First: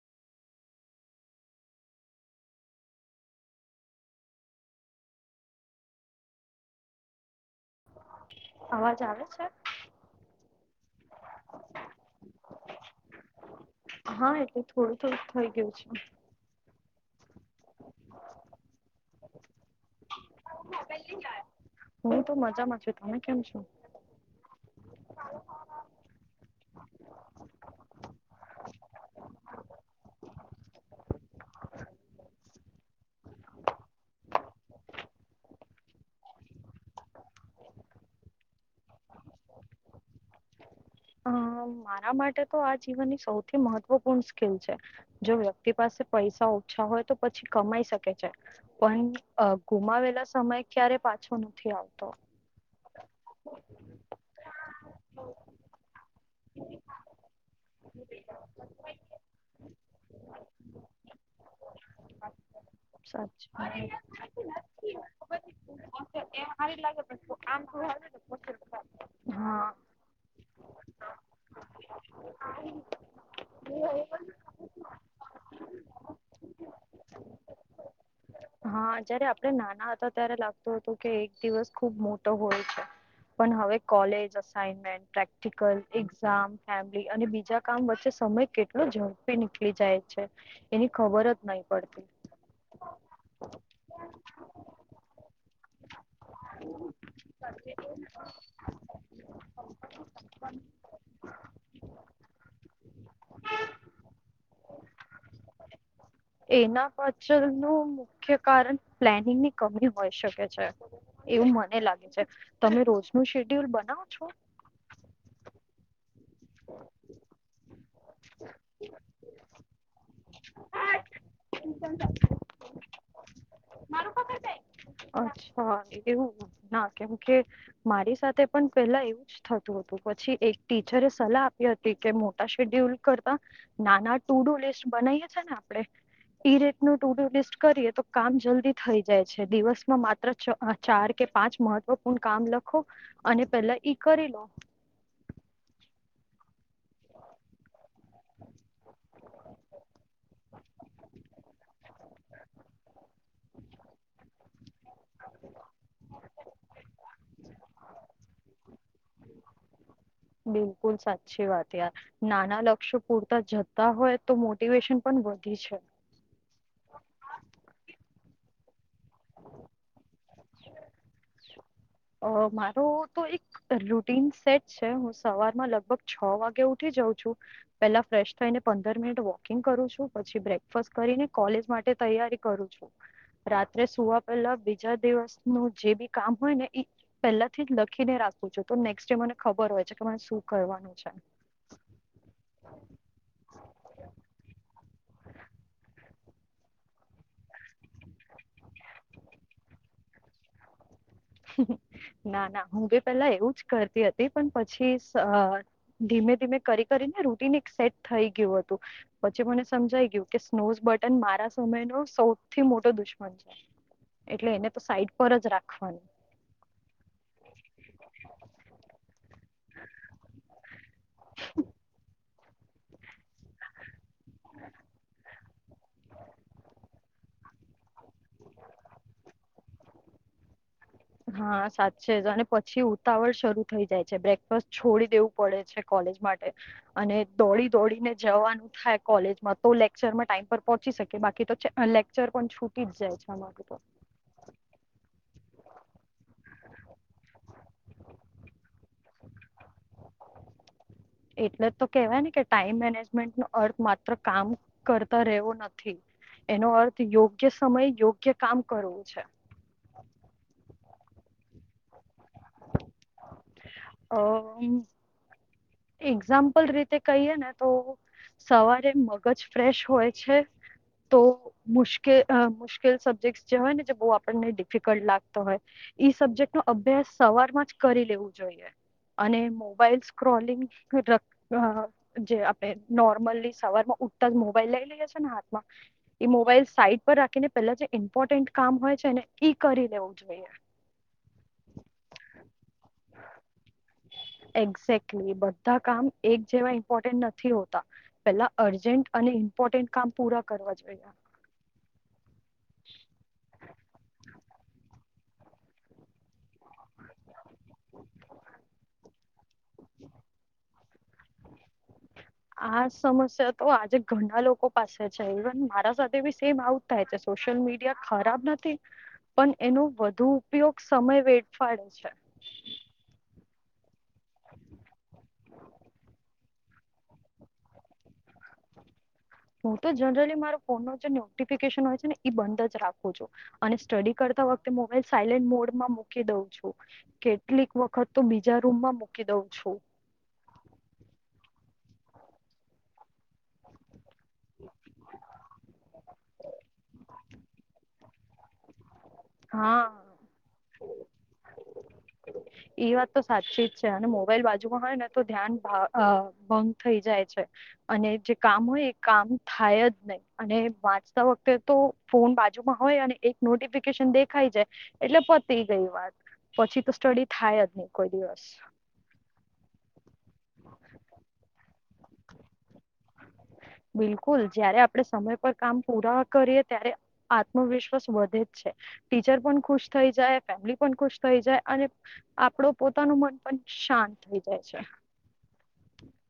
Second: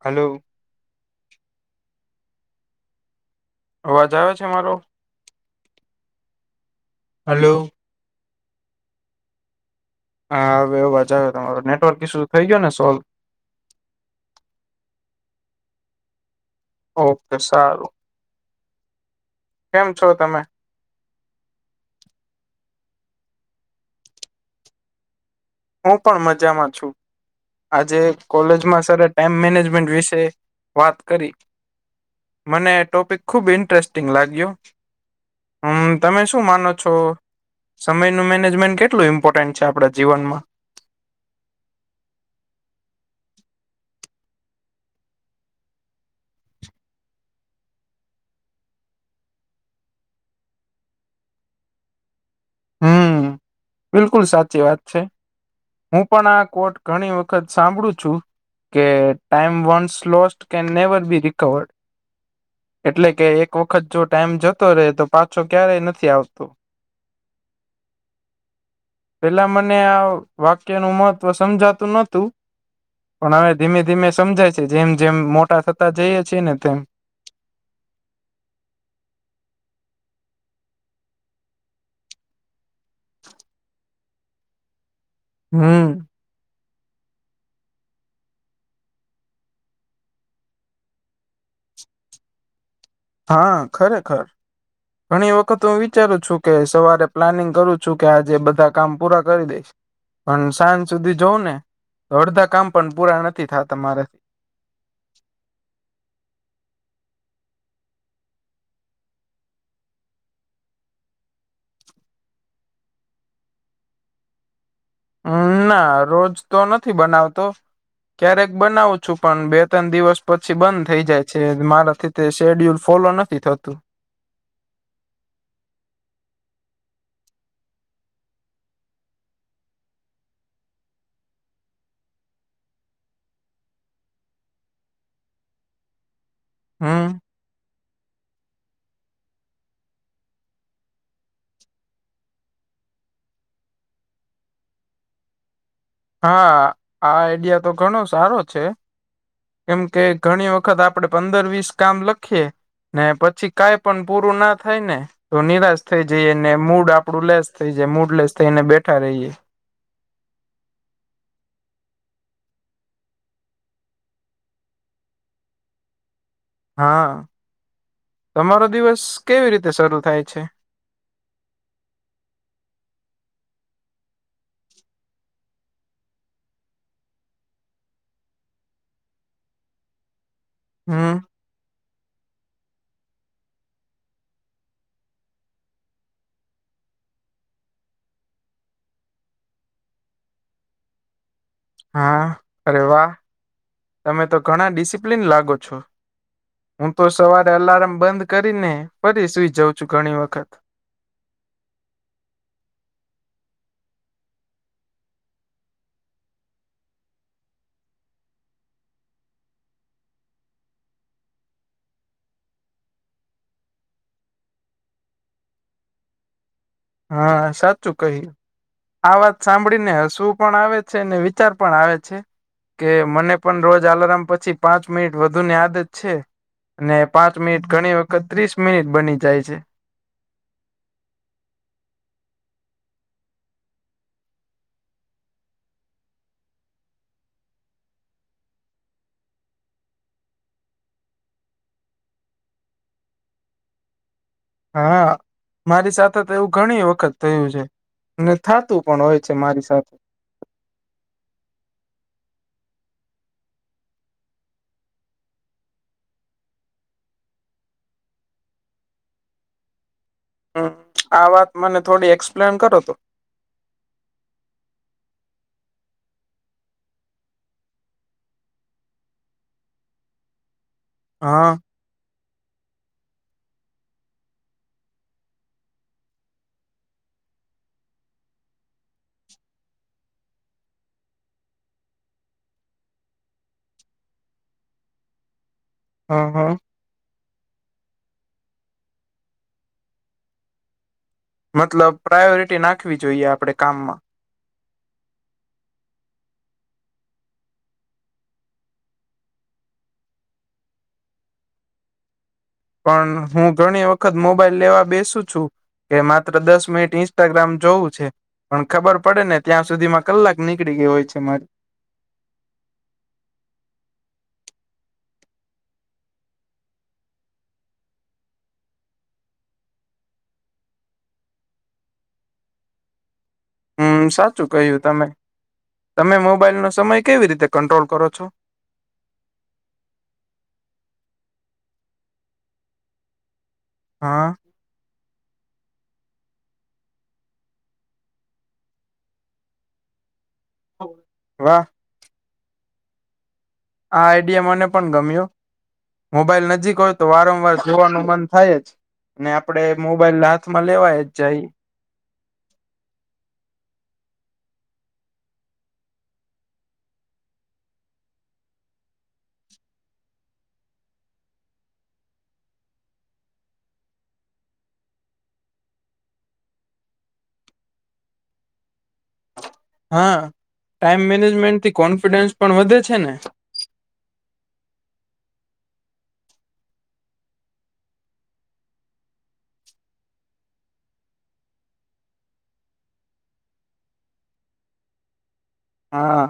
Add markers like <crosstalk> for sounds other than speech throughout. Hello. અવાજ આવે છે મારો. હલો. અવાજ આવે છે. હા હવે એવ વાજ આવે તમારો નેટવર્ક ઈ શું થઈ ગયો ને સોલ્વ. હા એટલે થોડું થોડું થઈ ગયું છે. ઓકે સારું. કેમ છો તમે. હ પહેલી ચાર. હું તો મજામાં છું તમે કેમ છો. હું પણ મજામાં છું. આજે કોલેજમાં સર ટાઈમ મેનેજમેન્ટ વિશે વાત કરી. મને ટોપિક ખુબ ઇન્ટરેસ્ટિંગ લાગ્યો. હમ તમે શું માનો છો. સમયનું મેનેજમેન્ટ કેટલું ઈમ્પોર્ટન્ટ છે આપણા જીવનમાં. અ મારા માટે તો આ જીવનની સૌથી મહત્વપૂર્ણ સ્કિલ છે. જો વ્યક્તિ પાસે પૈસા ઓછા હોય તો પછી કમાઈ શકે છે. પણ ગુમાવેલા સમય ક્યારે પાછો નથી આવતો. હમ. હ. બિલકુલ સાચી વાત છે હું પણ આ કોટ ઘણી વખત સાંભળું છું. કે ટાઈમ વસ લો કેન નેવર બી રિકવર્ડ. એટલે કે એક સાચું વખત જો ટાઈમ જતો રહેે તો પાછો ક્યારેય નથી આવતો. આમ <unintelligible> પેલા મને આ વાક્ય નું મહત્વ સમજાતું નતું પણ હવે ધીમે ધીમે સમજાય જેમ જેમ મોટા થતા જઈએ છેીએ ને તેમ હા જયારે આપડે નાના હતા ત્યારે લાગતું હતું કે એક દિવસ ખુબ મોટો હોય છે. પણ હવે કોલેજ અઇનમેન્ટ પ્રેક્ટિકલ. હમ ામ ફેમલી અને બીજા કામ વચ્ચે સમય કેટલો ઝડપી નીકળી જાય છે. એની ખબર જ નહી પડતી. હા ખરેખર ઘણી વખત હું વિચારું છું કે સવારે. પ્લાનિંગ કરું છું કે આજે બધા કામ પૂરા કરી દઈશ. પણ સાંજ સુધી જઉં ને અડધા કામ પણ પૂરા નથી થા તમારાથી. એના પાછલ ન મુખ્ય કારણ પ્લેનિંગની કમી હોય શકે છે. એવું મને લાગે છે તમે રોજ ન શેડ્યુલ બનાવો છો. હમ ના રોજ તો નથી બનાવતો. ક્યારેક બનાવું છું પણ બે ત્રણ દિવસ પછી બંધ થઇ જાય છે મારાથી તે શેડ્યુલ ફોલો નથી થતું. અચ્છા એવું ના કેમ કે મારી સાથે પણ પેલા એવું થતું હતું પછી એક ટીચરે સલાહ આપી હતી કે મોટા શેડ્યુલ કરતા નાના ટુ ડુ લિસ્ટ બનાવીએ છી ને આપણે ઈ રેતનું ટુ હમ ટુ લિસ્ટ કરીએ તો કામ જલ્દી થઈ જાય છે દિવસમાં મા ત્ર ચાર કે પાંચ મહત્વપૂર્ણ કામ લખો અને પેલા ઈ કરી લો. હા આ આઈડિયા તો ઘણો સારો છે. કેમ કે ઘણી વખત આપડે પંદર વીસ કામ લખીએ. ને પછી કાઈ પણ પૂરું ના થાય ને તો નિરાશ થઇ જઈએને મૂડ આપડું લેસ થઈ જાય મૂડ લેસ થઈને બેઠા રહીએ. બિલકુલ સાચી વાત યાર. નાના લક્ષ્યો પૂરતા જતા હોય તો મોટિવેશન પણ વધી છે. હા તમારો દિવસ કેવી રીતે શરૂ થાય છે. અ મારો તો એક રૂટીન સેટ છે હું સવારમાં લગભગ છ વાગે ઉઠી જાઉ છું. પેલા ફ્રેશ થઈને પંદર મિનિટ વોકિંગ કરું છું પછી બ્રેકફાસ હમ કરીને કોલેજ માટે તૈયારી કરું છું. રાત્રે સુવા પેલા બીજા દિવસનું જે બી કામ હોય ને એ પેલા થી જ લખીને રાખું છું તો નેક્સ્ટ ડે મને ખબર હોય છે કે મને શું કરવાનું છે હા અરે વાહ તમે તો ઘણા ડિસિપ્લિન લાગો છો. હું તો સવારે અલાર્મ બંધ કરીને ફરી સુઈ જાઉં છું ઘણી વખત ના ના હું ભી પેલા એવું જ કરતી હતી પણ પછી ધીમે ધીમે કરી કરીને રૂટીન એક સેટ થઈ ગયું હતું. પછી મને સમજાઈ ગયું કે સ્નોઝ બટન મારા સમય ન સૌથી મોટો દુશ્મન છે. એટલે એને તો સાઈડ પર જ રાખશું. હા સાચૂ કહ્યું આ વાત સાંભળીને શું પણ આવે છે અને વિચાર પણ આવે છે. કે મને પણ રોજ આલાર્મ પછી પાંચ મિનિટ વધુને યાદ જ છે. અને પાંચ મિનિટ ઘણી વખત ત્રીસ મિનિટ બની જાય છે. હા સાચે જ અને પછી ઉતાવળ શરૂ થઈ જાય છે બ્રેકફાસ્ટ છોડી દેવું પડે છે કોલેજ માટે અને દોડી દોડીને જવાનું થાય કોલેજમાં તો લેક્ચરમાં ટાઈમ પર પહોંચી શકે બાકી તો લેક્ચર પણ છૂટી જ જાય છે એમાંથી હા મારી સાથે તો એવું ઘણી વખત થયું છે. ને થતું પણ હોય છે મારી સાથે એટલે જ તો કેવાય ને કે ટાઈમ મેનેજમેન્ટ નો અર્થ માત્ર કામ કરતા રહેવો નથી એનો અર્થ યોગ્ય સમય યોગ્ય કામ કરવું છે. હમ આ વાત મને થોડી એક્સપ્લેન કરો તો અ એક્ઝામ્પલ રીતે કહીયએ ને તો સવારે મગજ ફ્રેશ હોય છે તો હા મુશ્કેલ કે મુશ્કેલ સબ્જેક્ટ જે હોય ને જે બો આપણને ડિફિકલ્ટ લાગતો હોય ઈ સબ્જેક્ટ નો અભ્યાસ સવારમાં જ કરી લેવું જોઈએ અને મોબાઈલ સ્ક્રોલિંગ <inaudible> અ જે આપડણે નોર્મલી સવાર માં ઉઠતા જ મોબાઈલ લઈ લઈ જશે ને હાથમાં હ એ હ મોબાઈલ સાઈટ પર રાખીને પેલા જે ઇમ્પોર્ટન્ટ કામ હોય છે એને ઈ કરીને ઉજવેએ મતલબ પ્રાયોરિટી નાખવી જોઈએ આપડણે કામમાં એક્ઝેકલી બધા કામ એક જેવા ઇમ્પોર્ટન્ટ નથી હોતા પેલા અર્જન્ટ અને ઇમ્પોર્ટન્ટ કામ પૂરા કરવા જોઈએ પણ હું ઘણી વખત મોબાઈલ લેવા બેસું છું કે માત્ર દસ મિનિટ ઇન્સ્ટાગ્રામ જોવું છે પણ ખબર પડે ને ત્યાં સુધી માં કલાક નીકળી ગય હોય છે મારી આ સમસ્યા તો આજે ઘણા લોકો પાસે છે ઇવન મારા સાથે બી સેમ આવુ સોશિયલ મીડિયા ખરાબ નથી પણ એનો વધુ ઉપયોગ સમય વેડફાડે છે હમ સાચું કહ્યું તમે તમે મોબાઈલનો સમય કેવી રીતે કંટ્રોલ કરો છો હું તો જનરલી મારો ફોન ન જે નોટિફિકેશન હોય છે ને બંધ જ રાખું છો અને સ્ટડી હા કરતા વખતે મોબાઈલ સાયલેન્ટ મોડમાં મૂકી દઉં છું કેટલીક વખત તો બીજા રૂમમાં મૂકી દઉં છું વાહ આ આઈડીએમને પણ ગમ્યું મોબાઈલ નજીક હોય તો વારંવાર જોવાનું મન થાય જ અને આપડે હા મોબાઈલ હાથમાં લેવાય જ જાય એ વાત તો સાચી જ છે અને મોબાઈલ બાજુમાં હોય ને તો ધ્યાન ભંગ થઈ જાય છે અને જે કામ હોય એ કામ થાય જ નહી અને વાંચતા વખતે તો ફોન બાજુમાં હોય અને એક નોટિફિકેશન દેખાય જાય એટલે પતી ગઈ વાત પછી તો સ્ટડી થાય જ નહી કોઈ દિવસ હા ટાઈમ મેનેજમેન્ટ થી કોન્ફિડન્સ પણ વધે છે ને બિલકુલ જયારે આપડે સમય પર કામ પૂરા કરીએ ત્યારે આત્મવિશ્વાસ વધે જ છે ટીચર પણ ખુશ થઈ જાય ફેમિલી પણ ખુશ થઈ જાય અને આપડો પોતાનું મન પણ શાંત થઈ જાય છે હા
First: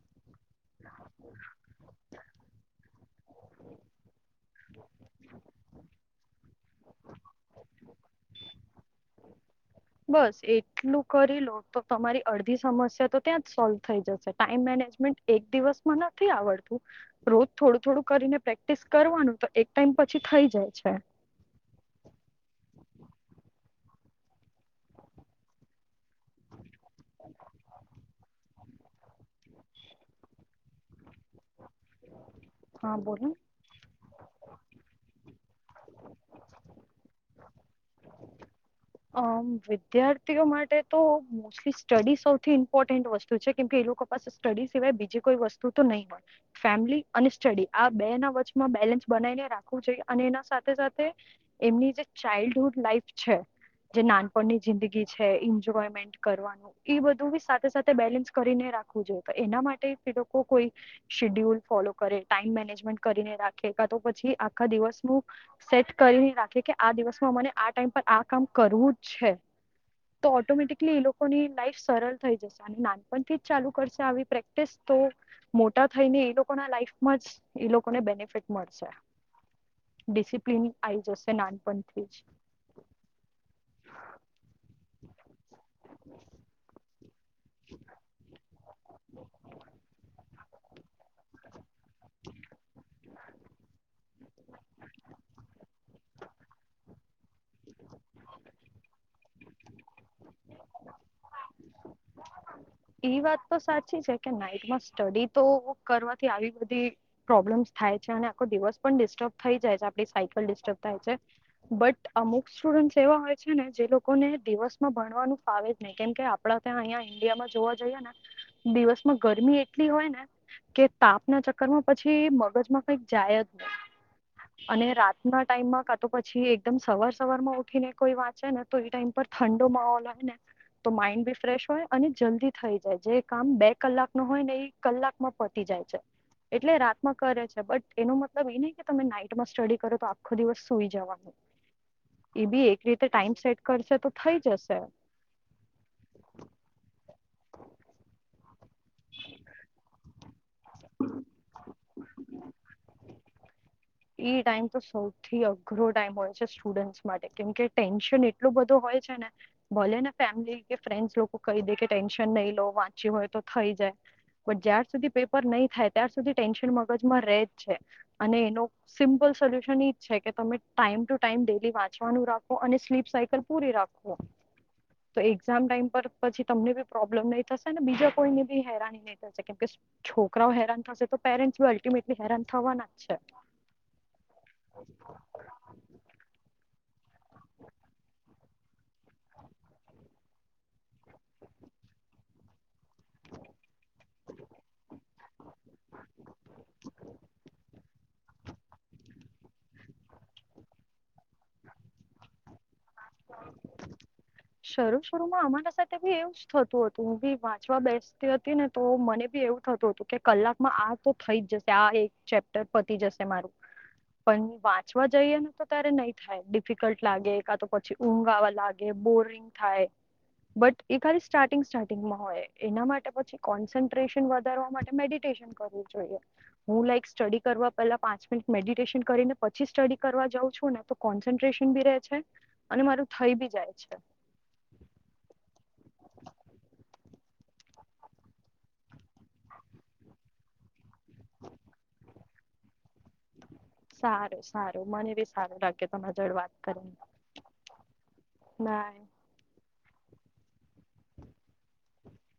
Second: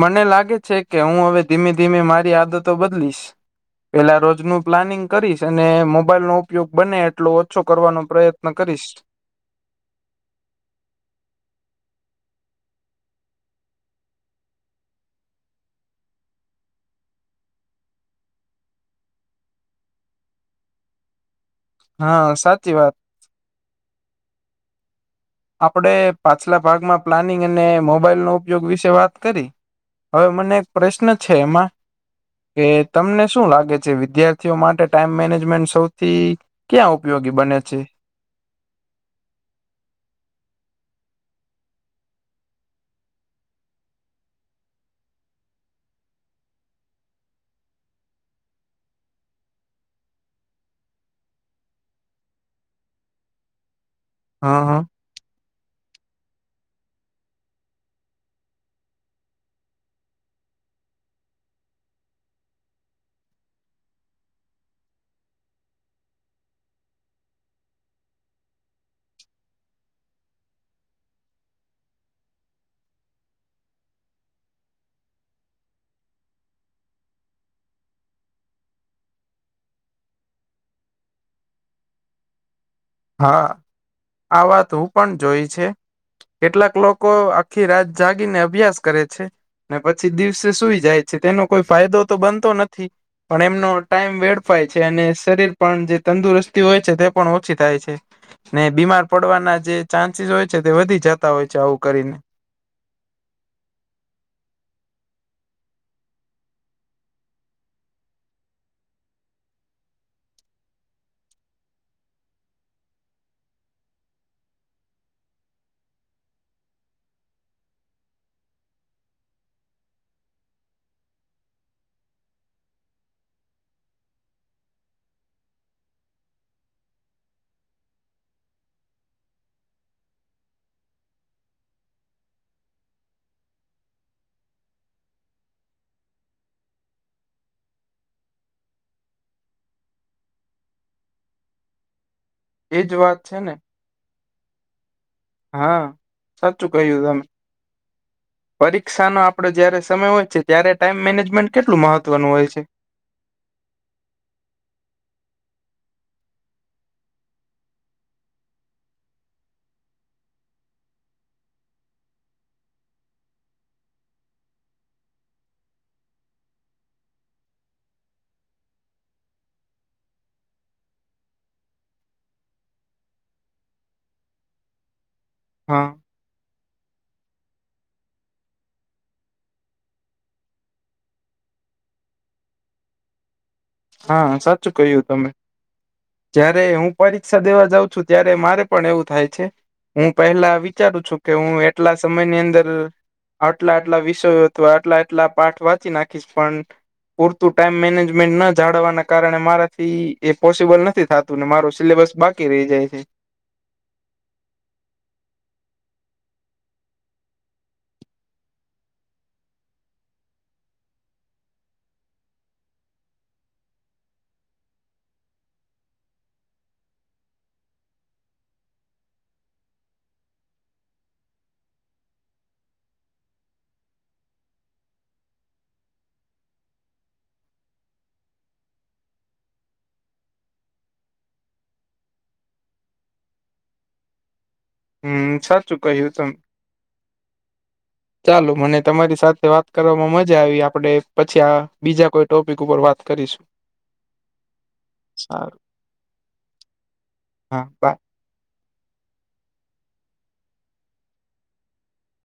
મને લાગે છે કે હું હવે ધીમે ધીમે મારી આદતો બદલીશ પેલા રોજ નું પ્લાનિંગ કરીશ અને મોબાઈલ નો ઉપયોગ બને એટલો ઓછો કરવાનો પ્રયત્ન કરીશ બસ એટલું કરી લો તો તમારી અડધી સમસ્યા તો ત્યાં જ સોલ્વ થઈ જશે ટાઈમ મેનેજમેન્ટ એક દિવસમાં નથી આવડતું રોજ થોડું થોડું કરીને પ્રેક્ટિસ કરવાનું તો એક ટાઈમ પછી થઈ જાય છે હા સાચી વાત આપડે પાછલા ભાગમાં પ્લાનિંગ અને મોબાઈલ નો ઉપયોગ વિશે વાત કરી હવે મને એક પ્રશ્ન છે એમાં કે હા તમને બોલો શું લાગે છે વિદ્યાર્થીઓ માટે ટાઈમ મેનેજમેન્ટ સૌથી ક્યાં ઉપયોગી બને છે આ વિદ્યાર્થીઓ માટે તો સ્ટડી સૌથી ઇમ્પોર્ટન્ટ વસ્તુ છે કેમ કે એ લોકો પાસે સ્ટડી સિવાય બીજી કોઈ વસ્તુ તો નહીં હોય ફેમિલી અને સ્ટડી આ બે ના વચમાં બેલેન્સ બનાવીને રાખવું જોઈએ અને એના સાથે સાથે એમની જે ચાઇલ્ડહુડ લાાઈફ છે જે હ નાનપણની હ જિંદગી છે એન્જોયમેન્ટ કરવાનું એ બધું બી સાથે સાથે બેલેન્સ કરીને રાખવું જોઈએ તો એના માટે એ લોકો કોઈ શેડ્યુલ ફોલો કરે ટાઈમ મેનેજમેન્ટ કરીને રાખે કા તો પછી આખા દિવસનું સેટ કરી નાખે કે આ દિવસમાં મને આ ટાઈમ પર આ કામ કરવું જ છે. તો ઓટોમેટિકલી એ લોકોની લાઈફ સરળ થઈ જશે અને નાનપણથી જ ચાલુ કરશે આવી પ્રેક્ટીસ તો મોટા થઈને એ લોકોના લાઈફમાં જ એ લોકોને બેનિફિટ મળશે ડિસિપ્લિન આવી જશે નાનપણથી જ હા આ વાત હું પણ જોઈ છે કેટલાક લોકો લોકો આખી રાત જાગીને અભ્યાસ કરે છે ને પછી દિવસે સુઈ જાય છે તેનો કોઈ ફાયદો તો બનતો નથી. પણ એમનો ટાઈમ વેડફાય છે અને શરીર પણ જે તંદુરસ્તી હોય છે તે પણ ઓછી થાય છે. ને બીમાર પડવાના જે ચાન્સીસ હોય છે તે વધી જતા હોય છે આવું કરીને. ઈ વાત તો સાચી છે કે નાઈટ માં સ્ટડી તો કરવાથી આવી બધી પ્રોબ્લેમ્સ થાય છે અને આખો દિવસ પણ ડિસ્ટર્બ થઈ જાય છે આપ સાયકલ ડિસ્ટર્બ થાય છે. બટ અમુક સ્ટુડન્ટસ એવા હોય છે ને જે લોકોને દિવસમાં ભણવાનું ફાવે જ નહી કેમકે આપડા ત્યાં અહં ઈન્ડિયામાં જોવા જઈએ ને દિવસમાં ગરમી એટલી હોય ને. કે તાપના ચક્કર માં પછી મગજમાં કઈક જાય જ નહી. અને રાતના ટાઈમમાં કા તો પછી એકદમ સવાર સવાર માં ઉઠીને કોઈ વાંચે ને તો એ ટાઈમ પર ઠંડો માહોલ હોય ને તો માઇન્ડ બી ફ્રેશ હોય અને જલ્દી થઈ જાય જે કામ બે કલાક ન હોય ને એ કલાકમાં પતી જાય છે. એટલે રાતમાં કરે છે બટ એનો મતલબ એ નહ કે તમે નાઈટમાં સ્ટડી કરો તો આખો દિવસ સુઈ જવાનું <unintelligible> એ બી એક એજ રીતે વાત ટાઈમ છે ને સેટ કરશે તો થઈ જશે. હા સાચું કહ્યું તમે. પરીક્ષાનો આપડો જયારે સમય હોય છે ત્યારે ટાઈમ મેનેજમેન્ટ કેટલું મહત્વનું હોય છે. <unintelligible> એ ટાઈમ તો સૌથી અઘરો ટાઈમ હોય છે સ્ટુડન્ટસ માટે કેમકે ટેન્શન એ એટલું બધું હોય છે ને ભોલેને ફેમિલી કે ફ્રેન્ડસ લોકો કહી દે કે ટેન્શન નહી લો વાંચી હોય તો થઈ જાય. પણ જ્યાર સુધી પેપર નહીં થાય ત્યાર સુધી ટેન્શન મગજમાં ર જ છે અને એનો સિમ્પલ સોલ્યુશન ઈજ છે કે તમે ટાઈમ ટુ ટાઈમ ડેલી વાંચવાનું રાખો અને સ્લીપ સાયકલ પૂરી રાખો. તો એક્ઝામ ટાઈમ હા પર પછી તમને બી પ્રોબ્લેમ નહી થશે ને બીજા કોઈ ને ભી હૈરાની ન‌ઈ કેમ છે છોકરાઓ હેરાન થશે તો પેરેન્ટી અલ્ટિમેટલી હેરાન થવાના જ છે. હા સાચું કહ્યું તમે જયારે હું પરીક્ષા દેવા જઉં છું ત્યારે મારે પણ એવું થાય છે હું પહેલા વિચારું છું કે હું એટલા સમયની અંદર આટલા આટલા વિષયો અથવા આટલા આટલા પાઠ વાંચી નાખીશ પણ પૂરતું ટાઈમ મેનેજમેન્ટ ન જાડવાના કારણે મારાથી એ પોસિબલ નથી થતું ને માર સિલેબસ બાકી રહી જાય છે. <unintelligible> શરૂ શરૂમાં અમારા સાથે બી એવું જ થતું હતું હું બી વાંચવા બેસતી હતી ને તો મને બી એવું થતું તું. કે કલાકમાં આ તો થઈ જ જશે આ એક ચેપ્ટર પતી જશે મારું. પણ વાંચવા જઈએ ને તો ત્યારે નહી થાય ડિફિકલ્ટ લાગે કા તો પછી ઊંઘ આવા લાગે બોરિંગ થાય. બટ એ ખાલી સ્ટાર્ટિંગ સ્ટાર્ટિંગમાં હોય એના માટે પછી કોન્સન્ટ્રેશન વધારવા માટે મેડિટેશન કરું જોઈએ હું લાઈક સ્ટડી કરવા પેલા પાંચ મિનિટ મેડિટેશન કરીને પછી સ્ટડી કરવા જાઉં છું ને તો કોન્સન્ટ્રેશન બી રહે છે અને મારું થઈ બી જાય છે. હમ સાચું કહ્યું તમ ચાલો મને તમારી સાથે વાત કરવામાં મજા આવી આપણે પછી આ બીજા કોઈ ટોપિક ઉપર વાત કરીશું. સારું સારું, મને બી સારું લાગે તમારા જોળ વાત હા બાય. નાઈ.